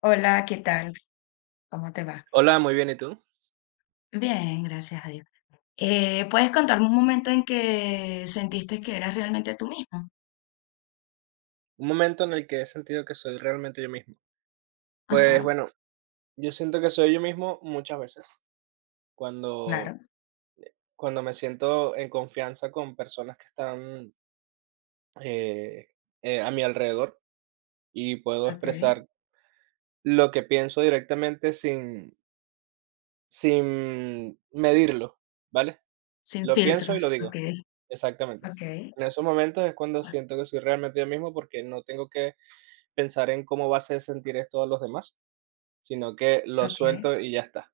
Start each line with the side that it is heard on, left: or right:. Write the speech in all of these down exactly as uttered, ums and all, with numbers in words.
left: Hola, ¿qué tal? ¿Cómo te va?
right: Hola, muy bien, ¿y tú?
left: Bien, gracias a Dios. Eh, ¿puedes contarme un momento en que sentiste que eras realmente tú mismo?
right: Un momento en el que he sentido que soy realmente yo mismo. Pues
left: Ajá,
right: bueno, yo siento que soy yo mismo muchas veces,
left: claro,
right: cuando, cuando me siento en confianza con personas que están eh, eh, a mi alrededor y puedo
left: ok.
right: expresar lo que pienso directamente sin, sin medirlo, ¿vale?
left: Sin
right: Lo pienso y
left: filtros,
right: lo
left: ok,
right: digo, exactamente.
left: ok,
right: En esos momentos es cuando siento que soy realmente yo mismo porque no tengo que pensar en cómo va a hacer sentir esto a los demás, sino que lo
left: ok,
right: suelto y ya está.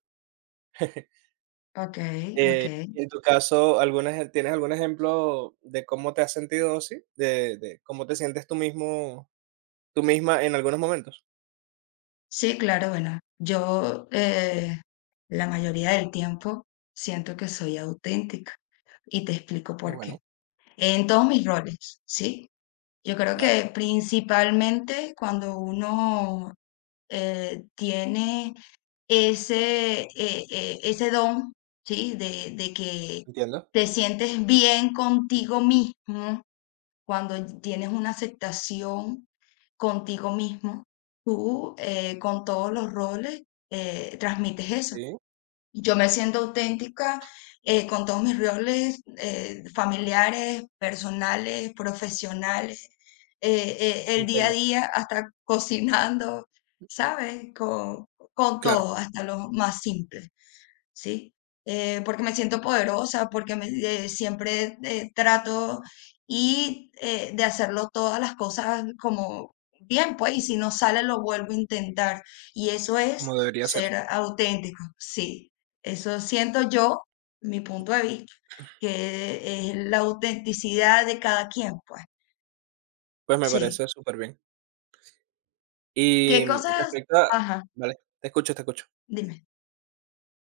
left: ok, ok.
right: Y en tu caso, ¿algún eje tienes algún ejemplo de cómo te has sentido así? ¿De de cómo te sientes tú mismo, tú misma en algunos momentos?
left: Sí, claro, bueno, yo eh, la mayoría del tiempo siento que soy auténtica y te explico
right: Qué
left: por qué.
right: bueno,
left: En todos mis roles, ¿sí? Yo creo
right: vale,
left: que principalmente cuando uno eh, tiene ese, eh, eh, ese don, ¿sí? De, de que
right: entiendo,
left: te sientes bien contigo mismo, cuando tienes una aceptación contigo mismo, tú eh, con todos los roles eh, transmites eso.
right: sí,
left: Yo me siento auténtica eh, con todos mis roles eh, familiares, personales, profesionales, eh, eh, el día a
right: entiendo,
left: día, hasta cocinando, ¿sabes? Con, con
right: claro,
left: todo, hasta lo más simple. ¿Sí? Eh, porque me siento poderosa, porque me- eh, siempre eh, trato y eh, de hacerlo todas las cosas como bien, pues, y si no sale lo vuelvo a intentar. Y eso es
right: como debería ser.
left: ser auténtico, sí. Eso siento yo, mi punto de vista, que es la autenticidad de cada quien, pues,
right: Pues me
left: sí.
right: parece súper bien.
left: ¿Qué
right: Y mm,
left: cosas,
right: respecto a,
left: ajá,
right: vale, te escucho, te escucho.
left: dime,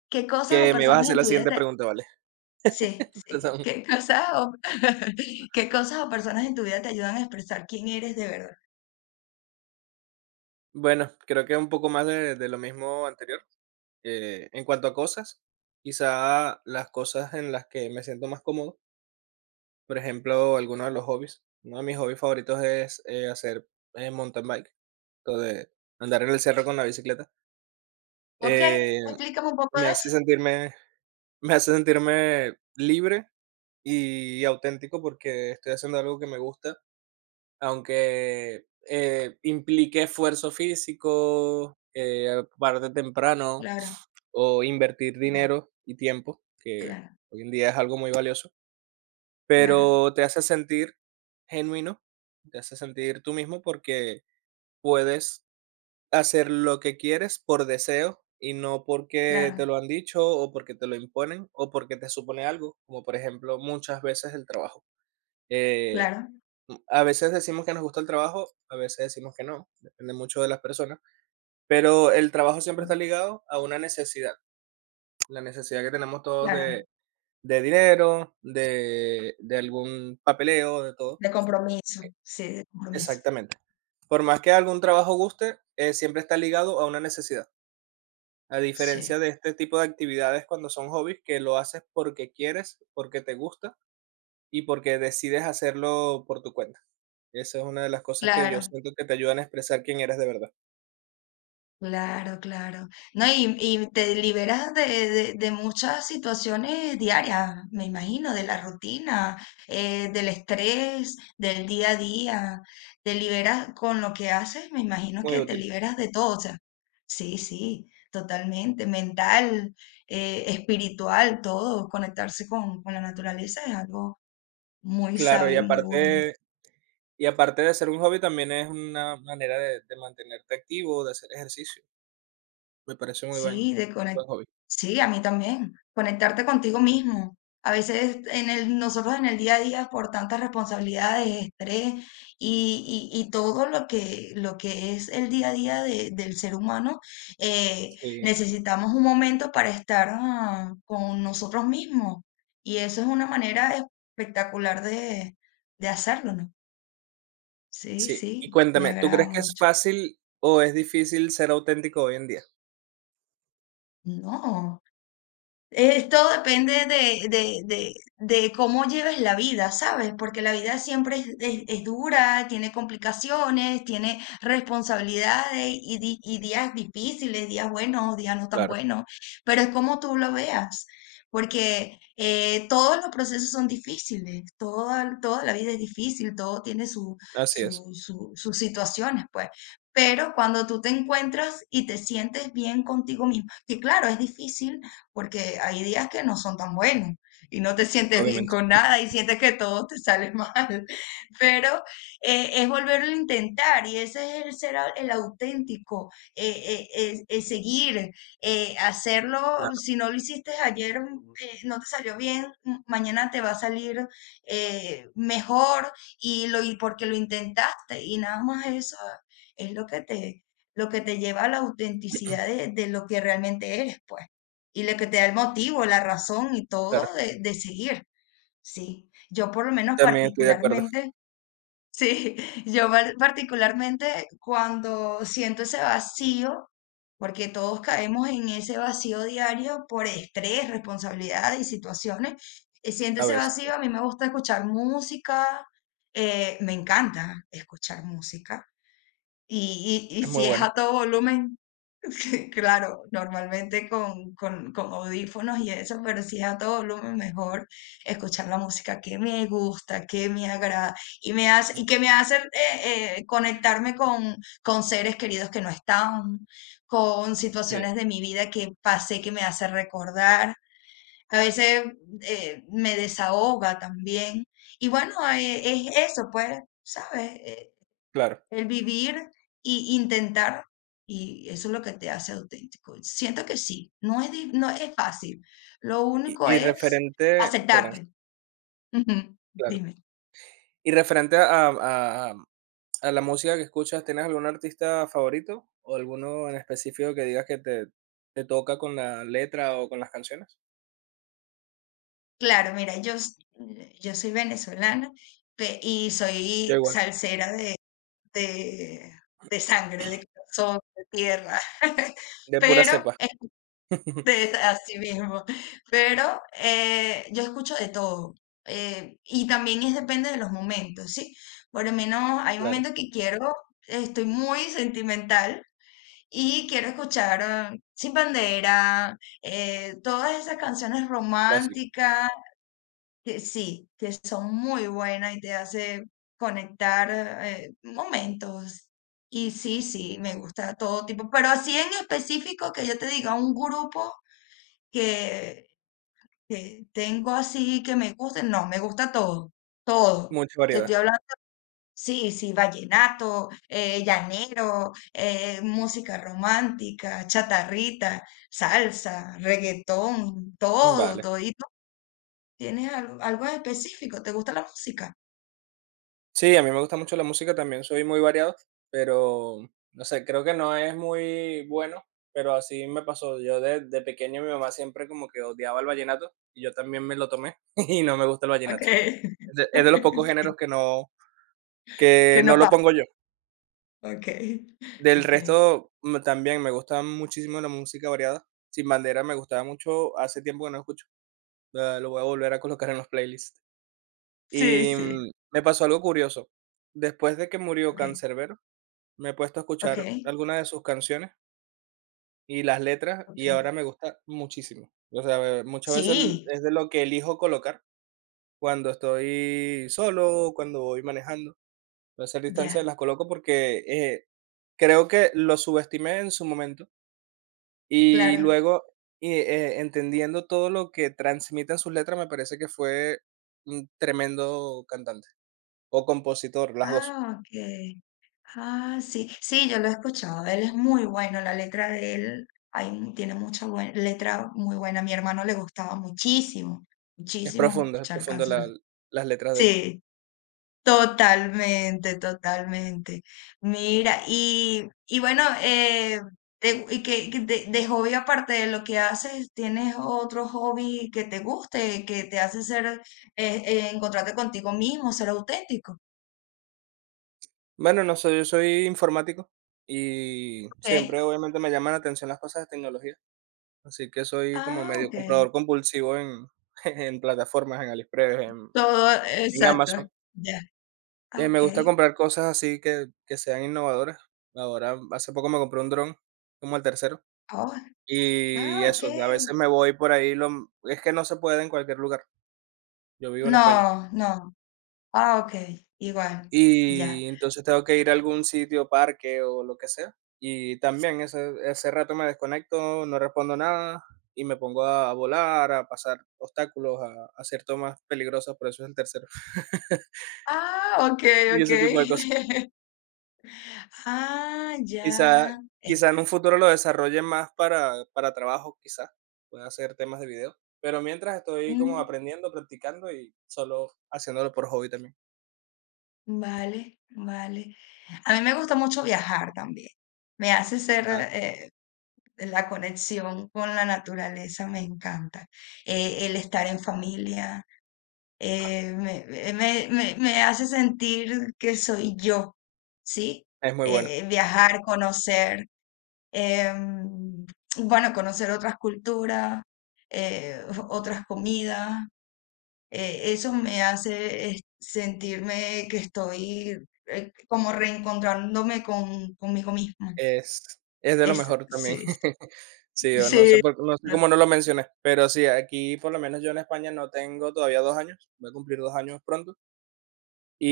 left: qué cosas o
right: Que me vas a
left: personas
right: hacer
left: en
right: la
left: tu vida?
right: siguiente pregunta, vale.
left: Sí, sí.
right: Perdón.
left: ¿Qué cosas o qué cosas o personas en tu vida te ayudan a expresar quién eres de verdad?
right: Bueno, creo que un poco más de de lo mismo anterior. Eh, en cuanto a cosas, quizá las cosas en las que me siento más cómodo. Por ejemplo, algunos de los hobbies. Uno de mis hobbies favoritos es eh, hacer eh, mountain bike, entonces andar en el cerro con la bicicleta.
left: Okey,
right: Eh,
left: explícame un poco
right: Me
left: de eso.
right: hace sentirme, me hace sentirme libre y auténtico porque estoy haciendo algo que me gusta, aunque eh, implique esfuerzo físico, eh, pararte temprano
left: Claro,
right: o invertir
left: claro,
right: dinero y tiempo, que
left: claro,
right: hoy en día es algo muy valioso,
left: claro,
right: pero te hace sentir genuino, te hace sentir tú mismo porque puedes hacer lo que quieres por deseo y no porque
left: claro,
right: te lo han dicho o porque te lo imponen o porque te supone algo, como por ejemplo muchas veces el trabajo. Eh,
left: claro,
right: m- a veces decimos que nos gusta el trabajo, a veces decimos que no, depende mucho de las personas, pero el trabajo siempre está
left: claro,
right: ligado a una necesidad, la necesidad que tenemos todos
left: claro.
right: de, de dinero, de, de algún papeleo, de todo.
left: De compromiso, sí, de compromiso.
right: Exactamente. Por más que algún trabajo guste, eh, siempre está ligado a una necesidad. A diferencia
left: Sí,
right: de este tipo de actividades cuando son hobbies, que lo haces porque quieres, porque te gusta y porque decides hacerlo por tu cuenta. Esa es una de las cosas que yo
left: claro.
right: siento que te ayudan a expresar quién eres de verdad.
left: Claro, claro. No, y, y te liberas de, de- de muchas situaciones diarias, me imagino, de la rutina, eh, del estrés, del día a día. Te liberas con lo que haces, me imagino
right: Muy
left: que te
right: útil.
left: liberas de todo. O sea, sí, sí, totalmente. Mental, eh, espiritual, todo. Conectarse con, con la naturaleza es algo muy
right: Claro, y
left: sabio y muy bueno.
right: aparte, y aparte de ser un hobby, también es una manera de, de mantenerte activo, de hacer ejercicio. Me parece muy buen,
left: Sí, de conec
right: buen hobby.
left: sí, a mí también. Conectarte contigo mismo. A veces en el, nosotros en el día a día por tantas responsabilidades, estrés y, y- y todo lo que, lo que es el día a día de- del ser humano, eh,
right: Sí,
left: necesitamos un momento para estar ah, con nosotros mismos. Y eso es una manera espectacular de, de hacerlo, ¿no? Sí,
right: sí. Y
left: sí, me
right: cuéntame, ¿tú
left: agrada
right: crees que es
left: mucho.
right: fácil o es difícil ser auténtico hoy en día?
left: No. Eh, todo depende de, de, de, de cómo lleves la vida, ¿sabes? Porque la vida siempre es, es- es dura, tiene complicaciones, tiene responsabilidades y, di- y días difíciles, días buenos, días no tan
right: Claro,
left: buenos, pero es como tú lo veas, porque eh, todos los procesos son difíciles, toda, toda la vida es difícil, todo tiene su,
right: así es,
left: su- su- sus situaciones, pues. Pero cuando tú te encuentras y te sientes bien contigo mismo, que claro, es difícil porque hay días que no son tan buenos y no te sientes bien
right: obviamente,
left: con nada y sientes que todo te sale mal, pero eh, es volverlo a intentar y ese es el ser au- el auténtico, eh, eh, es- es seguir, eh, hacerlo,
right: claro,
left: si no lo hiciste ayer, mm, eh, no te salió bien, mm, mañana te va a salir eh, mejor y lo y porque lo intentaste y nada más eso es lo que te lo que te lleva a la autenticidad de, de lo que realmente eres, pues y lo que te da el motivo, la razón y
right: claro.
left: todo de, de seguir, sí. Yo por lo menos
right: También estoy de acuerdo,
left: particularmente, sí, yo par- particularmente cuando siento ese vacío, porque todos caemos en ese vacío diario por estrés, responsabilidades y situaciones, eh, siento
right: a
left: ese
right: veces,
left: vacío,
right: claro.
left: a mí me gusta escuchar música, eh, me encanta escuchar música. Y, y, y
right: Es muy
left: si es
right: bueno,
left: a todo volumen, claro, normalmente con, con, con audífonos y eso, pero si es a todo volumen mejor escuchar la música que me gusta, que me agrada y, me hace, y que me hace eh, eh, conectarme con, con seres queridos que no están, con
right: sí,
left: situaciones de mi vida que pasé que me hace recordar. A veces eh, me desahoga también. Y bueno, eh, es eso, pues, ¿sabes? Eh,
right: claro.
left: el vivir y intentar, y eso es lo que te hace auténtico. Siento que sí, no es, di- no es fácil. Lo
right: Y
left: único
right: y
left: es
right: referente, perdón,
left: aceptarte. Ujú,
right: claro.
left: dime.
right: Y referente a a a a la música que escuchas, ¿tienes algún artista favorito o alguno en específico que digas que te te toca con la letra o con las canciones?
left: Claro, mira, yo, s- yo soy venezolana pe- y
right: Yo
left: soy
right: igual,
left: salsera de, de, de sangre, de corazón, de tierra.
right: de pura
left: Pero
right: cepa.
left: de, así mismo. Pero eh, yo escucho de todo. Eh, y también es depende de los momentos, ¿sí? Por lo menos hay
right: Claro,
left: momentos que quiero, estoy muy sentimental y quiero escuchar eh, Sin Bandera, eh, todas esas canciones
right: clásico,
left: románticas, que sí, que son muy buenas y te hace conectar eh, momentos. Y sí, sí, me gusta todo tipo, pero así en específico que yo te diga un grupo que eh, tengo así que me guste, no, me gusta todo, todo.
right: mucha
left: Te estoy
right: variedad.
left: hablando, sí, sí, vallenato, eh, llanero, eh, música romántica, chatarrita, salsa, reggaetón, todo,
right: Vale.
left: todito. ¿Tienes algo, algo en específico? ¿Te gusta la música?
right: Sí, a mí me gusta mucho la música también, soy muy variado, pero no sé, creo que no es muy bueno, pero así me pasó. Yo de, de pequeño mi mamá siempre como que odiaba el vallenato y yo también me lo tomé y no me gusta el
left: Ok.
right: vallenato. Es de, es de los pocos
left: Sí,
right: géneros que no,
left: que
right: que no
left: no
right: lo
left: pasa.
right: pongo yo.
left: Ok,
right: Del
left: ok.
right: resto mm, también me gusta muchísimo la música variada. Sin Bandera me gustaba mucho, hace tiempo que no escucho. eh, Lo voy a volver a colocar en los playlists.
left: Sí,
right: Y
left: sí.
right: mm, me pasó algo curioso. Después de que murió
left: Ok,
right: Canserbero, me he puesto a escuchar
left: ok,
right: algunas de sus canciones y las letras, y
left: ok.
right: ahora me gusta muchísimo. O sea, eh, muchas veces l-
left: Sí,
right: es de lo que elijo colocar cuando estoy solo, cuando voy manejando. A hacer distancia
left: ya,
right: las coloco porque eh, creo que lo subestimé en su momento y
left: claro.
right: luego y, eh, entendiendo todo lo que transmiten sus letras, me parece que fue un tremendo cantante o compositor, las dos.
left: Ah, ok. Ah, sí, sí, yo lo he escuchado. Él es muy bueno, la letra de él hay mu- tiene mucha buena, letra muy buena. A mi hermano le gustaba muchísimo,
right: Es
left: muchísimo
right: profundo, es
left: escuchar
right: profundo la-
left: Canserbero.
right: las letras de él.
left: Sí, totalmente, totalmente. Mira, y, y bueno, eh, te- y que, que de, de hobby, aparte de lo que haces, ¿tienes otro hobby que te guste, que te hace ser, eh, eh, encontrarte contigo mismo, ser auténtico?
right: Bueno, no sé, yo soy informático y
left: Ok.
right: siempre obviamente me llaman la atención las cosas de tecnología, así que soy como
left: Ah,
right: medio
left: ok.
right: comprador compulsivo en, en plataformas, en AliExpress, en,
left: Todo
right: en
left: exacto,
right: Amazon.
left: ya. Ah,
right: Y me gusta
left: okey.
right: comprar cosas así que, que sean innovadoras. Ahora, hace poco me compré un dron, como el tercero,
left: Oh,
right: y
left: ah,
right: eso, a
left: okey.
right: veces me voy por ahí, lo, es que no se puede en cualquier lugar. Yo vivo en España.
left: No, no. Ah, okey, igual, ya.
right: Y entonces tengo que ir a algún sitio, parque o lo que sea. Y también ese, ese rato me desconecto, no respondo nada y me pongo a volar, a pasar obstáculos, a, a hacer tomas peligrosas, por eso es el tercero.
left: Ah, okey,
right: Y ese
left: okey.
right: tipo de cosas.
left: Ah,
right: Quizá,
left: ya. Eh,
right: quizá en un futuro lo desarrolle más para, para trabajo, quizá. Pueda hacer temas de video. Pero mientras estoy como
left: mm,
right: aprendiendo, practicando y solo haciéndolo por hobby también.
left: vale, vale. A mí me gusta mucho viajar también. Me hace ser,
right: Ah,
left: eh, la conexión con la naturaleza me encanta. Eh, el estar en familia. eh, me, me- me- me hace sentir que soy yo, ¿sí?
right: es muy bueno.
left: Eh, viajar, conocer, em, bueno, conocer otras culturas, eh, otras comidas, eh, eso me hace eh, sentirme que estoy eh, como reencontrándome con, conmigo misma.
right: Es es de lo
left: Es,
right: mejor también.
left: sí,
right: Sí, yo no sé
left: sí.
right: por no sé cómo no lo mencioné, pero sí, aquí, por lo menos yo en España no tengo todavía dos años, voy a cumplir dos años pronto,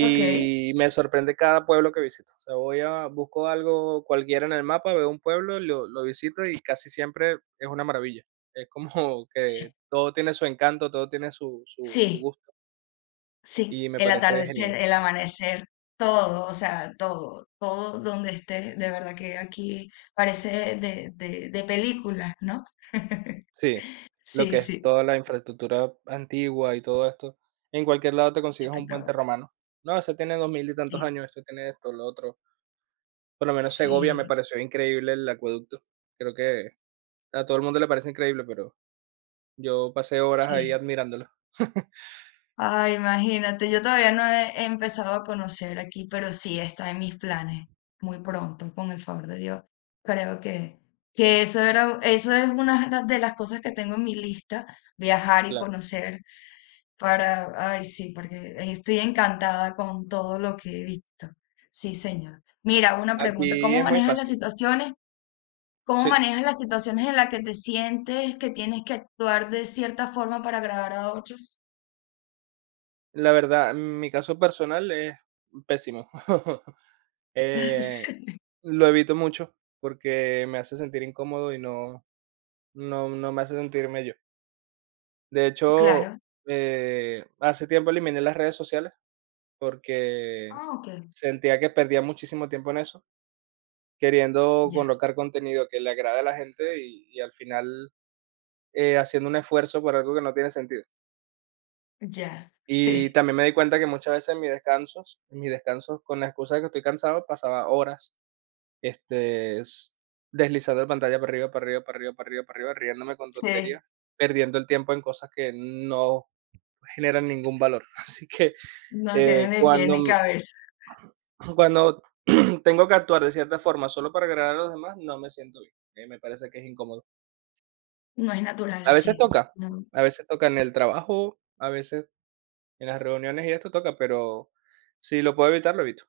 left: Ok,
right: me sorprende cada pueblo que visito. O sea, voy a busco algo cualquiera en el mapa, veo un pueblo, lo lo visito y casi siempre es una maravilla. Es como que todo tiene su encanto, todo tiene su su su
left: sí.
right: gusto,
left: Sí,
right: y me
left: el
right: parece
left: atardecer,
right: genial.
left: el amanecer, todo, o sea, todo, todo donde esté, de verdad que aquí parece de, de, de películas, ¿no?
right: Sí, lo
left: Sí,
right: que es
left: sí,
right: toda la infraestructura antigua y todo esto, en cualquier lado te consigues un
left: espectacular,
right: puente romano. No, ese tiene dos mil y tantos
left: sí,
right: años, este tiene esto, lo otro. Por lo menos Segovia me
left: sí,
right: pareció increíble el acueducto. Creo que a todo el mundo le parece increíble, pero yo pasé horas ahí
left: sí.
right: admirándolo.
left: Ay, imagínate, yo todavía no he empezado a conocer aquí, pero sí está en mis planes, muy pronto, con el favor de Dios. Creo que, que eso era, eso es una de las cosas que tengo en mi lista, viajar y
right: Claro.
left: conocer. Para, ay, sí, porque eh, estoy encantada con todo lo que he visto. Sí, señor. Mira, una pregunta,
right: Aquí
left: ¿cómo
right: es muy
left: manejas las
right: fácil.
left: situaciones? ¿Cómo
right: Sí,
left: manejas las situaciones en las que te sientes que tienes que actuar de cierta forma para agradar a otros?
right: la verdad, mi caso personal es pésimo. Eh, lo evito mucho porque me hace sentir incómodo y no, no, no me hace sentirme yo. De
left: Claro.
right: hecho, eh, hace tiempo eliminé las redes sociales porque
left: Ah, ok.
right: sentía que perdía muchísimo tiempo en eso, queriendo
left: Ya,
right: colocar contenido que le agrade a la gente y, y al final eh, haciendo un esfuerzo por algo que no tiene sentido.
left: ya.
right: Y
left: Sí,
right: también me di cuenta que muchas veces en mis descansos, en mis descansos con la excusa de que estoy cansado, pasaba horas este, s- deslizando la pantalla para arriba, para arriba, para arriba, para arriba, para arriba, riéndome con
left: sí.
right: tonterías, perdiendo el tiempo en cosas que no generan ningún valor. Así que
left: No tiene
right: Eh,
left: ni pie
right: cuando,
left: ni cabeza.
right: cuando tengo que actuar de cierta forma solo para agradar a los demás, no me siento bien. Eh, me parece que es incómodo.
left: No es
right: A
left: natural,
right: veces
left: sí.
right: toca,
left: No.
right: a veces toca en el trabajo, a veces en las reuniones y esto toca, pero si lo puedo evitar, lo evito.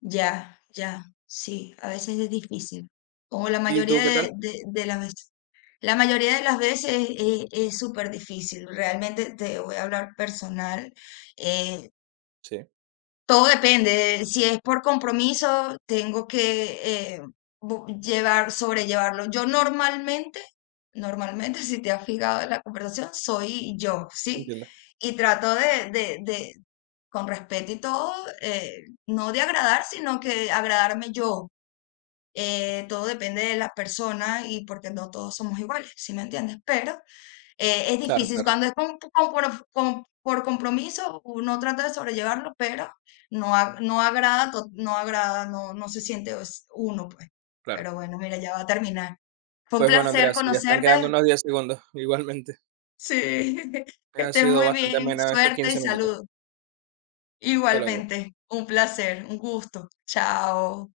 left: Ya, ya. Sí, a veces es difícil. Como la
right: ¿Y tú
left: mayoría
right: qué
left: de,
right: tal?
left: de, de las veces. La mayoría de las veces eh, es súper difícil, realmente te voy a hablar personal. eh,
right: Sí,
left: todo depende, si es por compromiso, tengo que eh, bu- llevar, sobrellevarlo. Yo normalmente, normalmente, si te has fijado en la conversación, soy yo, ¿sí?
right: entiendo.
left: Y trato de, de, de, con respeto y todo, eh, no de agradar, sino que agradarme yo. Eh, todo depende de la persona y porque no todos somos iguales, ¿sí me entiendes? Pero eh, es
right: Claro,
left: difícil,
right: claro,
left: cuando es con- con- por, con- por compromiso, uno trata de sobrellevarlo, pero no, a- no agrada, to- no agrada, no, no se siente os- uno, pues.
right: claro.
left: Pero bueno, mira, ya va a terminar. Fue un
right: Pues bueno, Andrea,
left: placer
right: sí, ya están quedando
left: conocerte.
right: unos diez segundos, igualmente.
left: Sí, que
right: Han
left: estés
right: sido
left: muy
right: bastante
left: bien.
right: ameno estos
left: Suerte y
right: quince minutos.
left: salud.
right: Hasta luego.
left: Igualmente, un placer, un gusto. Chao.